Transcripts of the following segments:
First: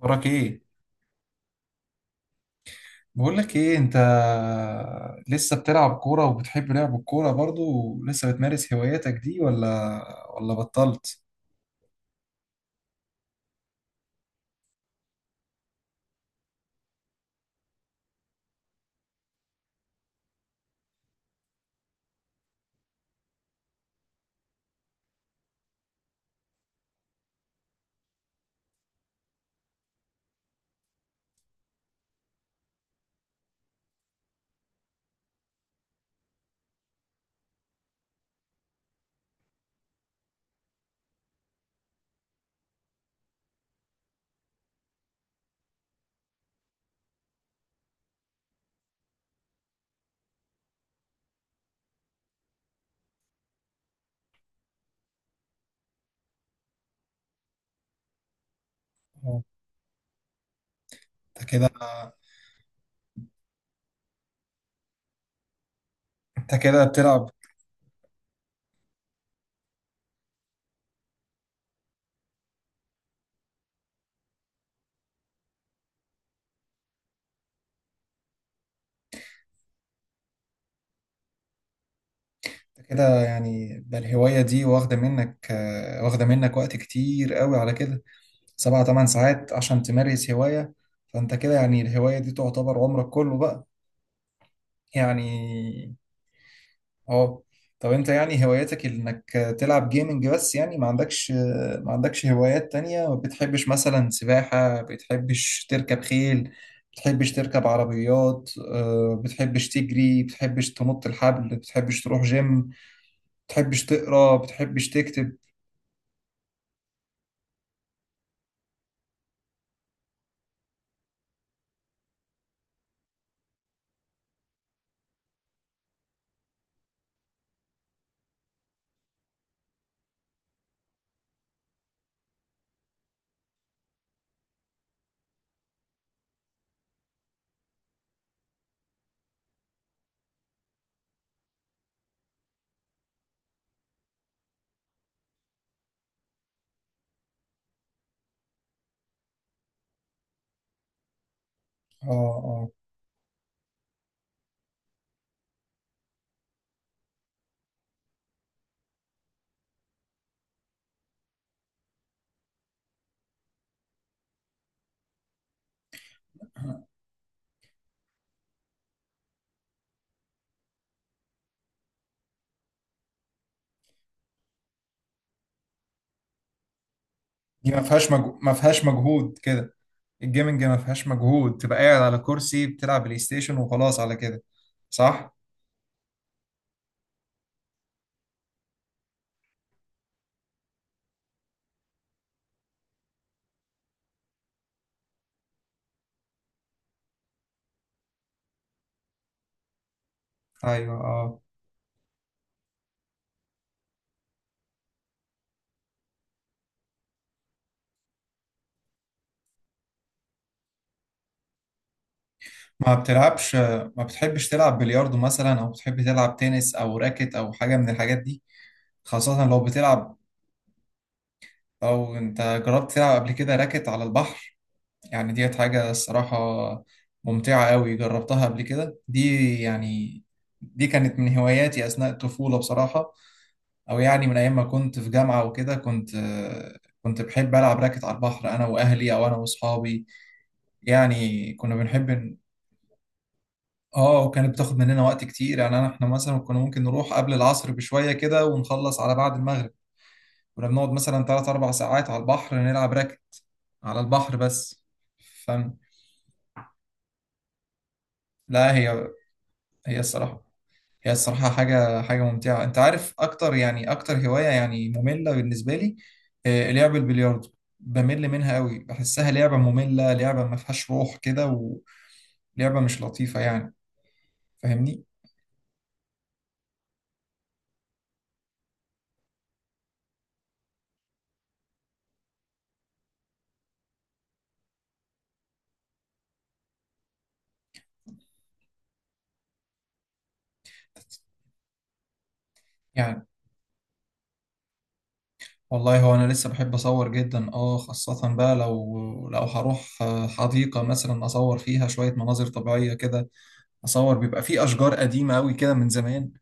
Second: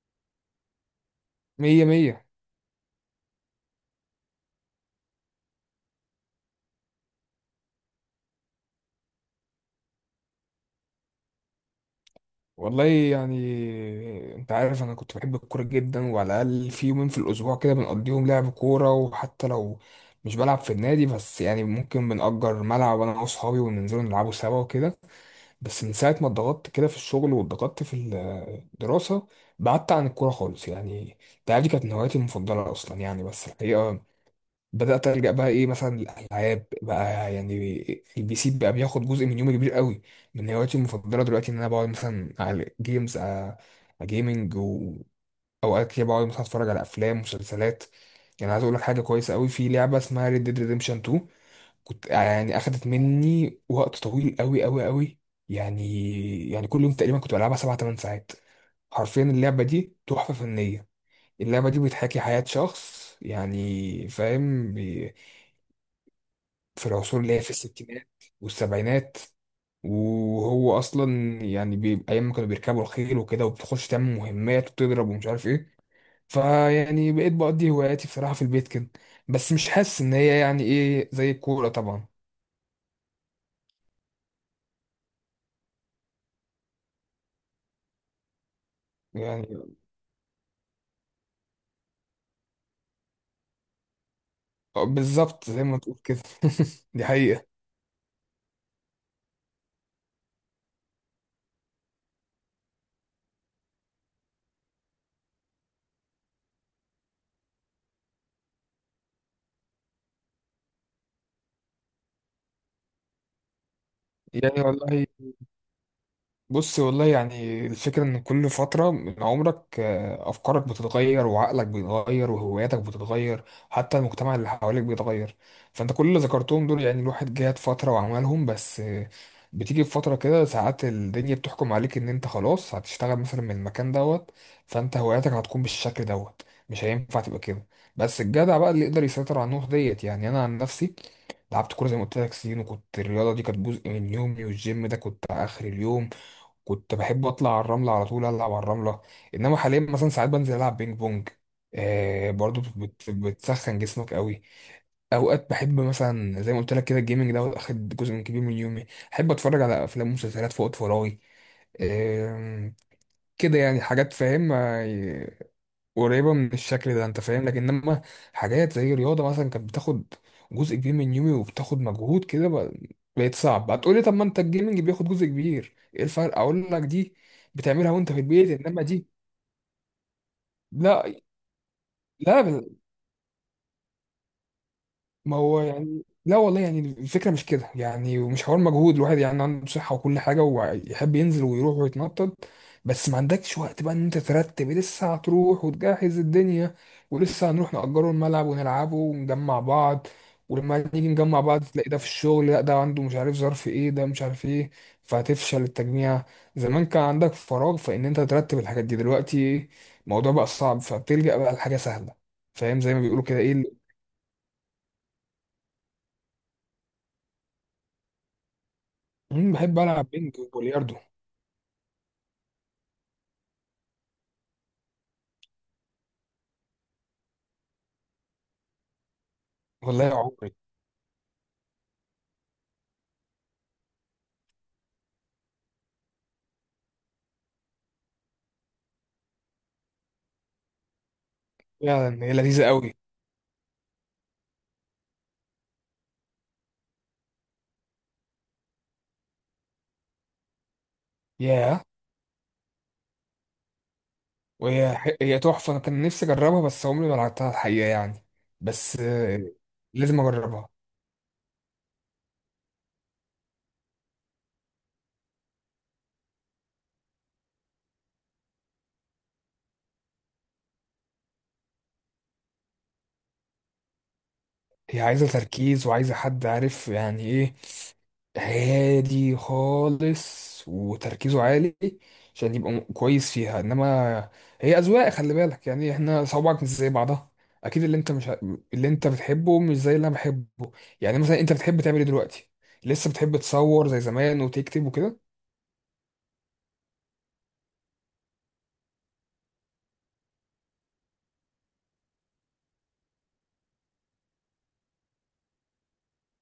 وراك ايه؟ مية مية. بقول لك ايه انت، لسه بتلعب كوره وبتحب لعب الكوره برضو؟ ولسه بتمارس هواياتك دي ولا بطلت؟ والله يعني انت عارف انا كنت بحب الكورة جدا، وعلى الاقل في يومين في الاسبوع كده بنقضيهم لعب كورة، وحتى لو مش بلعب في النادي بس يعني ممكن بنأجر ملعب انا واصحابي وننزلوا نلعبوا سوا وكده. بس من ساعة ما اتضغطت كده في الشغل واتضغطت في الدراسة بعدت عن الكورة خالص. يعني انت عارف دي كانت من هواياتي المفضلة اصلا، يعني بس الحقيقة بدأت ألجأ بقى إيه، مثلا الألعاب بقى يعني، البي سي بقى بياخد جزء من يومي كبير قوي. من هواياتي المفضلة دلوقتي إن أنا بقعد مثلا على جيمز جيمنج، وأوقات كده بقعد مثلا أتفرج على أفلام مسلسلات. يعني عايز أقول لك حاجة كويسة قوي، في لعبة اسمها Red Dead Redemption 2. كنت يعني أخدت مني وقت طويل قوي قوي قوي. يعني كل يوم تقريبا كنت بلعبها 7 8 ساعات. حرفيا آه. اللعبة دي تحفة فنية. انت اللعبة كده دي بتحكي حياة شخص، يعني فاهم، انت كده في العصور بتلعب. اللي هي في الستينات والسبعينات، وهو اصلا يعني ايام ما كانوا بيركبوا الخيل وكده، وبتخش تعمل مهمات وتضرب ومش عارف ايه. فيعني بقيت بقضي هواياتي بصراحة في البيت كده، بس مش حاسس ان هي يعني ايه زي الكورة طبعا. انت كده يعني ده الهوايه، دي واخده منك، واخده منك وقت كتير قوي على كده، سبعة تمن يعني ساعات عشان تمارس هوايه؟ فانت كده يعني الهوايه دي تعتبر عمرك كله بقى، بالظبط زي ما يعني. تقول كده. دي اه. حقيقة. طب انت يعني هواياتك انك تلعب جيمنج بس؟ يعني ما عندكش هوايات تانية؟ ما بتحبش مثلا سباحة؟ بتحبش تركب خيل؟ بتحبش تركب عربيات، بتحبش تجري؟ بتحبش تنط الحبل؟ بتحبش تروح جيم؟ بتحبش تقرا؟ يعني بتحبش والله تكتب؟ بص، والله يعني الفكرة إن كل فترة من عمرك أفكارك بتتغير، وعقلك بيتغير، وهواياتك بتتغير، حتى المجتمع اللي حواليك بيتغير. فأنت كل اللي ذكرتهم دول يعني الواحد جات فترة وعملهم، بس بتيجي في فترة كده ساعات الدنيا بتحكم عليك إن أنت خلاص هتشتغل مثلا من المكان دوت، فأنت هواياتك هتكون بالشكل دوت، مش هينفع تبقى كده. بس الجدع بقى اللي يقدر يسيطر على النقطة ديت. يعني أنا عن نفسي لعبت كورة زي ما قلت لك سنين، وكنت الرياضة دي كانت جزء من يومي، والجيم ده كنت آخر اليوم. كنت بحب اطلع على الرمله على طول العب على الرمله. انما حاليا مثلا ساعات بنزل العب بينج بونج، اه، آه برضو اه. بتسخن جسمك قوي. اوقات بحب مثلا زي ما قلت لك كده الجيمنج ده واخد جزء من كبير من يومي، احب اتفرج على افلام ومسلسلات في وقت فراغي. آه كده يعني حاجات فاهم، قريبه من الشكل ده انت فاهم، لكن انما حاجات زي الرياضه مثلا كانت بتاخد جزء كبير من يومي وبتاخد مجهود كده، بقت صعب. هتقولي طب ما انت الجيمنج بياخد جزء كبير، ايه الفرق؟ اقول لك دي دي بتعملها وانت في ما البيت، انما فيهاش دي مجهود كده. الجيمنج ما فيهاش لا. مجهود، تبقى قاعد على لا كرسي بتلعب بلاي ستيشن وخلاص على كده، صح؟ ما هو يعني، لا والله يعني الفكرة مش كده يعني، ومش حوار مجهود، الواحد يعني عنده صحة وكل حاجة، ويحب ينزل ويروح ويتنطط، بس ما عندكش وقت بقى ان انت ترتب، لسه هتروح وتجهز الدنيا، ولسه هنروح نأجره الملعب ونلعبه ونجمع بعض، ولما ايوه، نيجي اه. نجمع بعض تلاقي ده في الشغل، لا ده عنده مش عارف ظرف ايه، ده مش عارف ايه، فهتفشل التجميع. زمان كان عندك فراغ فان انت ترتب الحاجات دي، دلوقتي الموضوع بقى صعب، فبتلجأ بقى لحاجة سهلة. فاهم ما زي ما بيقولوا كده بتلعبش؟ ايه. ما بتحبش تلعب بلياردو مثلا، او بتحب تلعب تنس او راكت او حاجة من الحاجات دي؟ خاصة لو بحب ألعب بتلعب. بينج وبلياردو. او انت جربت تلعب قبل كده راكت على البحر؟ يعني ديت حاجة، الصراحة، ممتعة قوي، جربتها قبل كده دي، والله يا يعني. عمري دي كانت من هواياتي اثناء الطفولة، بصراحة، او يعني من ايام ما كنت في جامعة وكده، كنت بحب العب راكت على البحر انا واهلي او انا واصحابي، يعني كنا بنحب. فعلا هي لذيذة قوي. اه، وكانت بتاخد مننا وقت كتير، يعني انا احنا مثلا كنا ممكن نروح قبل العصر بشوية كده ونخلص على بعد المغرب، كنا بنقعد مثلا 3 4 ياه، ساعات على البحر نلعب راكت على البحر بس. هي تحفة. فاهم. أنا كان نفسي أجربها بس عمري ما لعبتها الحقيقة يعني. لا، بس هي هي لازم الصراحة، أجربها. هي الصراحة حاجة حاجة ممتعة. انت عارف اكتر، يعني اكتر هواية يعني مملة بالنسبة لي، لعب البلياردو، بمل منها قوي، بحسها لعبة مملة، لعبة ما فيهاش روح كده، ولعبة مش لطيفة، يعني، هي فاهمني. عايزة تركيز، وعايزة حد عارف يعني إيه، هادي خالص وتركيزه عالي، عشان يبقى كويس فيها. انما هي اذواق، خلي بالك يعني، احنا صوابعك مش زي بعضها. اكيد اللي انت مش اللي انت بتحبه مش زي اللي انا بحبه. يعني مثلا انت بتحب تعمل ايه دلوقتي؟ لسه يعني بتحب تصور زي زمان وتكتب وكده؟ والله، هو انا لسه بحب اصور جدا، اه، خاصة بقى لو هروح، حديقة مثلا، اصور فيها شوية مناظر طبيعية كده، اصور بيبقى في اشجار قديمة قوي كده من زمان.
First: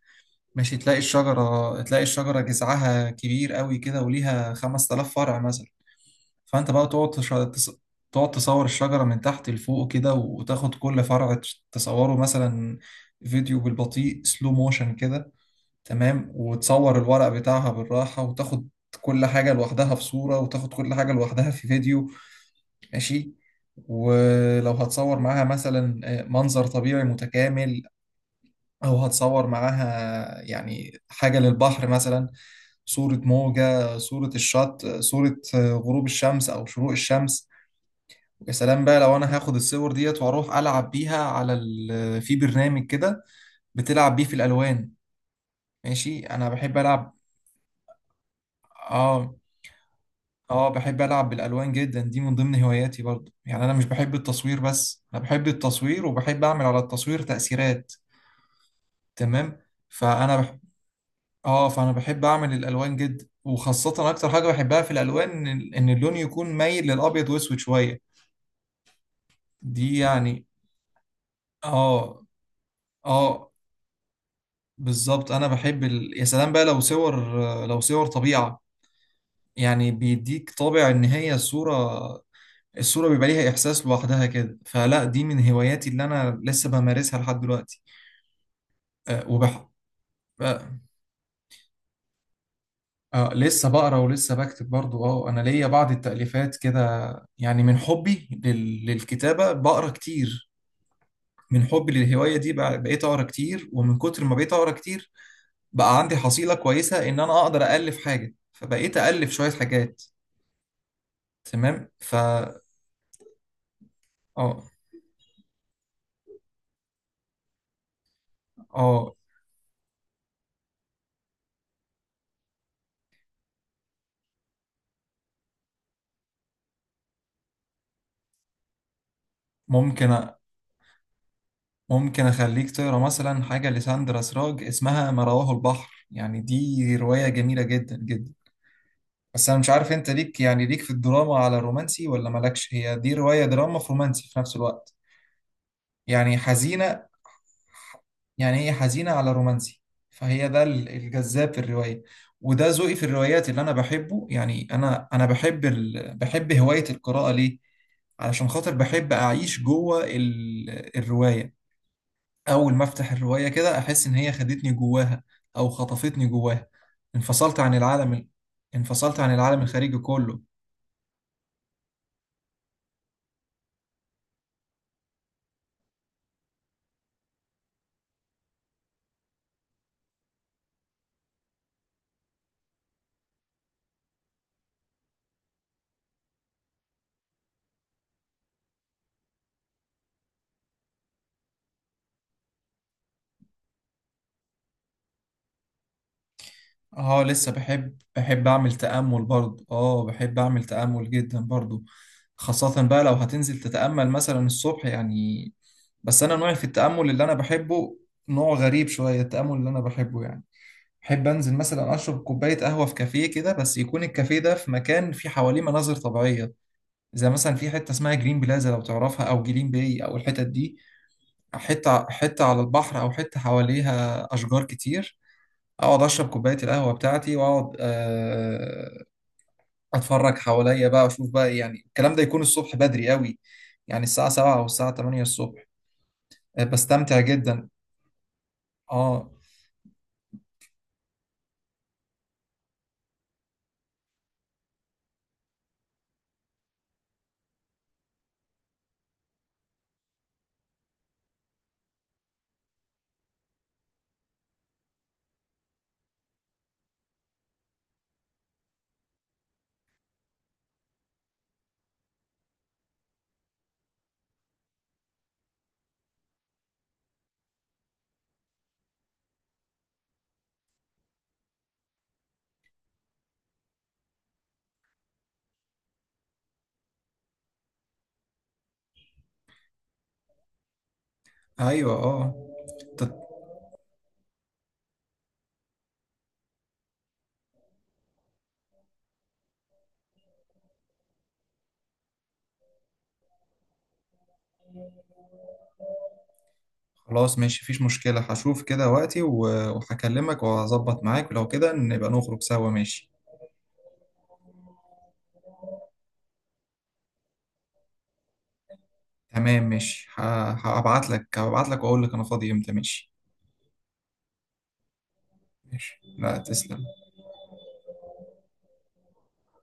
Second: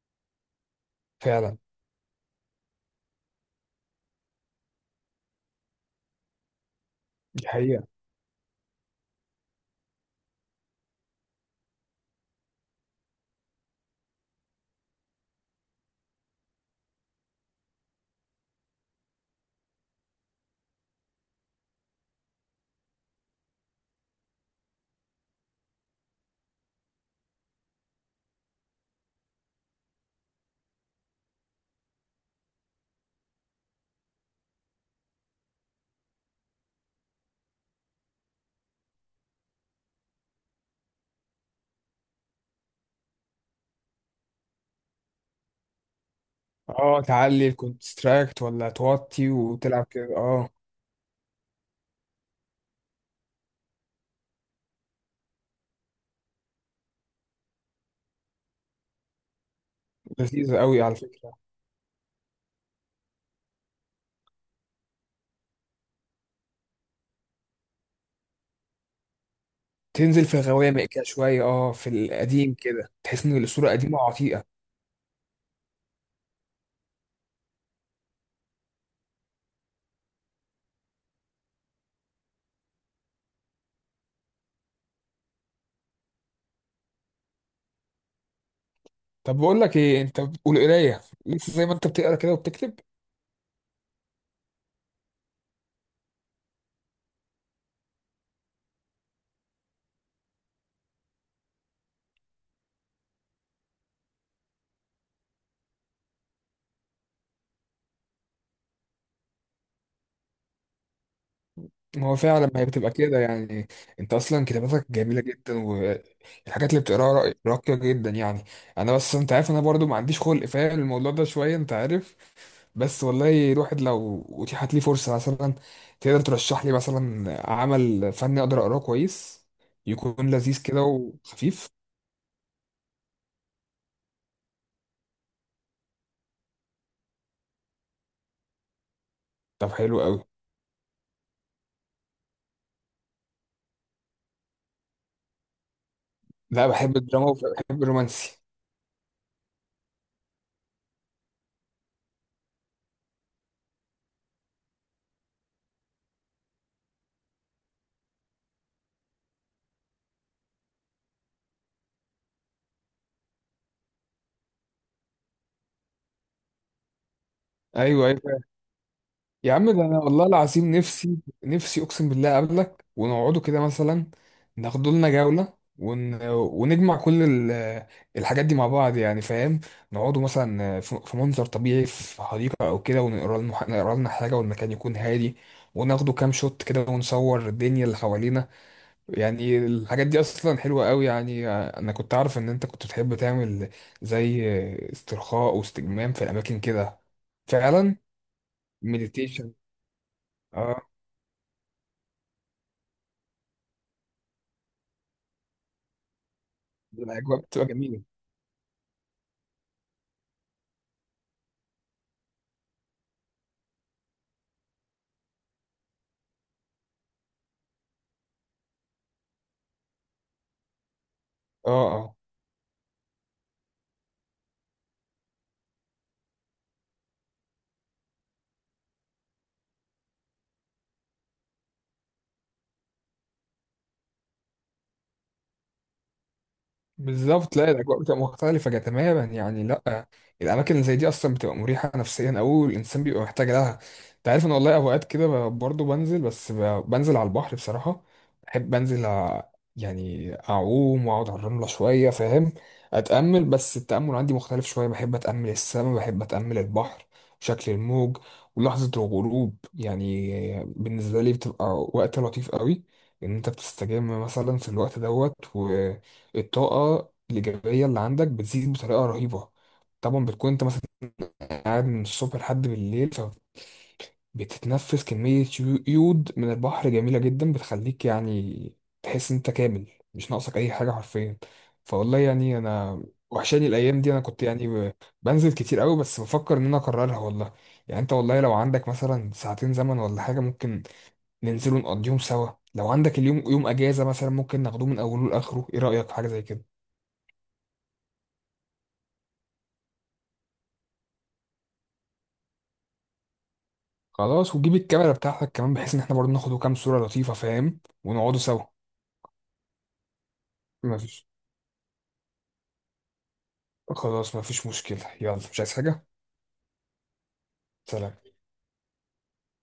ماشي، تلاقي فعلا، الشجرة تلاقي الشجرة جذعها كبير قوي كده وليها 5000 فرع مثلا. فانت بقى دي حقيقة. تقعد تصور الشجرة من تحت لفوق كده، وتاخد كل فرع تصوره مثلا فيديو بالبطيء، سلو موشن كده، تمام، وتصور الورق بتاعها بالراحة، وتاخد كل حاجة لوحدها في صورة، وتاخد كل حاجة لوحدها في فيديو، ماشي. ولو هتصور معاها مثلا منظر طبيعي متكامل، أو هتصور معاها يعني حاجة للبحر مثلا، صورة موجة، صورة الشط، صورة غروب الشمس أو شروق الشمس. يا سلام بقى لو أنا هاخد الصور ديت وأروح ألعب بيها على ال... آه، في برنامج كده بتلعب بيه في الألوان، ماشي، أنا بحب اه، ألعب. تعلي الكونستراكت ولا توطي آه، وتلعب كده، اه. اه، بحب ألعب بالألوان جدا، دي من ضمن هواياتي برضو. يعني أنا مش بحب التصوير بس، أنا بحب التصوير وبحب أعمل على التصوير تأثيرات، تمام. فأنا بح... لذيذة قوي على فكرة. اه، فأنا بحب أعمل الألوان جدا، وخاصة أكتر حاجة بحبها في الألوان إن اللون يكون مايل للأبيض وأسود شوية، دي تنزل في يعني. الغوامق كده شوية، اه، في اه، القديم كده تحس ان اه، الصورة قديمة وعتيقة. بالظبط، أنا يا سلام بقى لو صور طبيعة، يعني بيديك طابع إن هي صورة، الصورة بيبقى ليها إحساس لوحدها كده. فلا، دي من هواياتي اللي أنا لسه بمارسها لحد دلوقتي. أه طب بقول لك ايه انت، آه والقرايه لسه زي ما انت بتقرا كده وبتكتب؟ لسه بقرا ولسه بكتب برضو، اه. أنا ليا بعض التأليفات كده، يعني من حبي للكتابة بقرا كتير، من حبي للهواية دي بقيت أقرا كتير، ومن كتر ما بقيت أقرا كتير، بقى عندي حصيلة كويسة إن أنا أقدر أألف حاجة، فبقيت أألف شوية حاجات، تمام. ما هو فعلا، ما هي بتبقى كده يعني. انت اصلا اه كتاباتك جميله جدا، والحاجات اللي بتقراها راقيه جدا يعني. انا اه. بس، انت عارف، انا برضو ما عنديش خلق فاهم الموضوع ده شويه، انت عارف. بس والله الواحد لو اتيحت لي فرصه مثلا، تقدر ترشح لي مثلا عمل فني اقدر اقراه كويس، ممكن يكون أ- لذيذ كده وخفيف؟ ممكن أخليك تقرأ مثلا حاجة لساندرا سراج، اسمها ما رواه البحر. يعني دي رواية جميلة جدا جدا، بس أنا مش طب عارف حلو أنت قوي. ليك، يعني ليك في الدراما على الرومانسي ولا مالكش، هي دي رواية دراما في رومانسي في نفس الوقت، يعني لا بحب حزينة، الدراما وبحب الرومانسي. يعني هي حزينة على رومانسي، فهي ده الجذاب في الرواية، وده ذوقي في الروايات اللي أنا بحبه. يعني أنا بحب هواية القراءة. ليه؟ علشان خاطر بحب أعيش الرواية. اول ما افتح الروايه كده، احس ان هي خدتني جواها، او خطفتني جواها، انفصلت عن ايوه، العالم ال- ايوه. انفصلت عن يا العالم عم ده الخارجي انا والله كله. العظيم نفسي، نفسي اقسم بالله اقابلك ونقعدوا كده مثلا، ناخدوا لنا جولة، ونجمع كل الحاجات دي مع بعض، يعني فاهم. نقعدوا مثلا في منظر طبيعي في حديقة او كده، ونقرا لنا نقرا لنا حاجة، والمكان يكون هادي، وناخدوا كام شوت كده، ونصور الدنيا اللي حوالينا. يعني الحاجات دي اصلا حلوة قوي، يعني انا كنت عارف ان انت كنت تحب تعمل زي استرخاء واستجمام في الاماكن كده. اه، لسه بحب فعلا، بحب اعمل تأمل مديتيشن. برضه، اه، بحب اعمل تأمل جدا برضه، خاصة بقى لو هتنزل تتأمل مثلا الصبح يعني. بس انا نوعي في التأمل اللي انا الاجواء بتبقى بحبه جميله. نوع غريب شوية. التأمل اللي انا بحبه يعني، بحب انزل مثلا اشرب كوباية قهوة في كافيه كده، بس يكون الكافيه ده في مكان فيه حواليه مناظر طبيعية، زي مثلا في حته اسمها جرين بلازا لو تعرفها، او جلين باي، او الحتت دي، اه، حته اه، حته على البحر او حته حواليها اشجار كتير، اقعد اشرب كوبايه القهوه بتاعتي واقعد اتفرج حواليا بقى، اشوف بقى، يعني الكلام ده يكون الصبح بدري قوي، يعني الساعه 7 او الساعه 8 الصبح، بستمتع بالظبط. جدا، لا الاجواء بتبقى مختلفه تماما اه. يعني، لا. الاماكن اللي زي دي اصلا بتبقى مريحه نفسيا، او الانسان بيبقى محتاج لها. انت عارف ان والله اوقات كده برضه بنزل، بس بنزل على البحر بصراحه. بحب انزل يعني اعوم واقعد على الرمله شويه، فاهم، اتامل. بس التامل عندي مختلف شويه، بحب اتامل السماء، بحب اتامل البحر، شكل الموج، ولحظه الغروب. يعني بالنسبه لي بتبقى وقت لطيف قوي، ان انت بتستجم مثلا في الوقت دوت. الطاقة الإيجابية اللي عندك بتزيد بطريقة رهيبة. طبعا بتكون أنت مثلا قاعد من الصبح لحد بالليل، فبتتنفس كمية يود من البحر جميلة جدا، بتخليك يعني تحس إن أنت كامل، مش ناقصك أي حاجة حرفيا. ايوه، فوالله اه. يعني أنا ت- وحشاني الأيام دي، أنا كنت يعني بنزل كتير قوي، بس بفكر إن أنا أكررها والله. يعني أنت والله لو عندك مثلا ساعتين زمن ولا حاجة، ممكن ننزل ونقضيهم سوا. لو عندك اليوم يوم أجازة مثلا، ممكن ناخدوه من أوله لآخره. إيه رأيك في حاجة زي كده؟ خلاص ماشي، مفيش مشكله، هشوف كده وقتي وهكلمك وهظبط معاك، ولو كده نبقى نخرج سوا، ماشي، خلاص، وتجيب الكاميرا بتاعتك كمان، بحيث ان احنا برضه ناخد كام صورة لطيفة، فاهم، ونقعدوا سوا. تمام، ماشي، هبعت مفيش، لك هبعت لك واقول لك انا فاضي امتى، ماشي، خلاص، مفيش مشكلة. يلا، مش عايز ماشي، حاجة. لا، تسلم. سلام.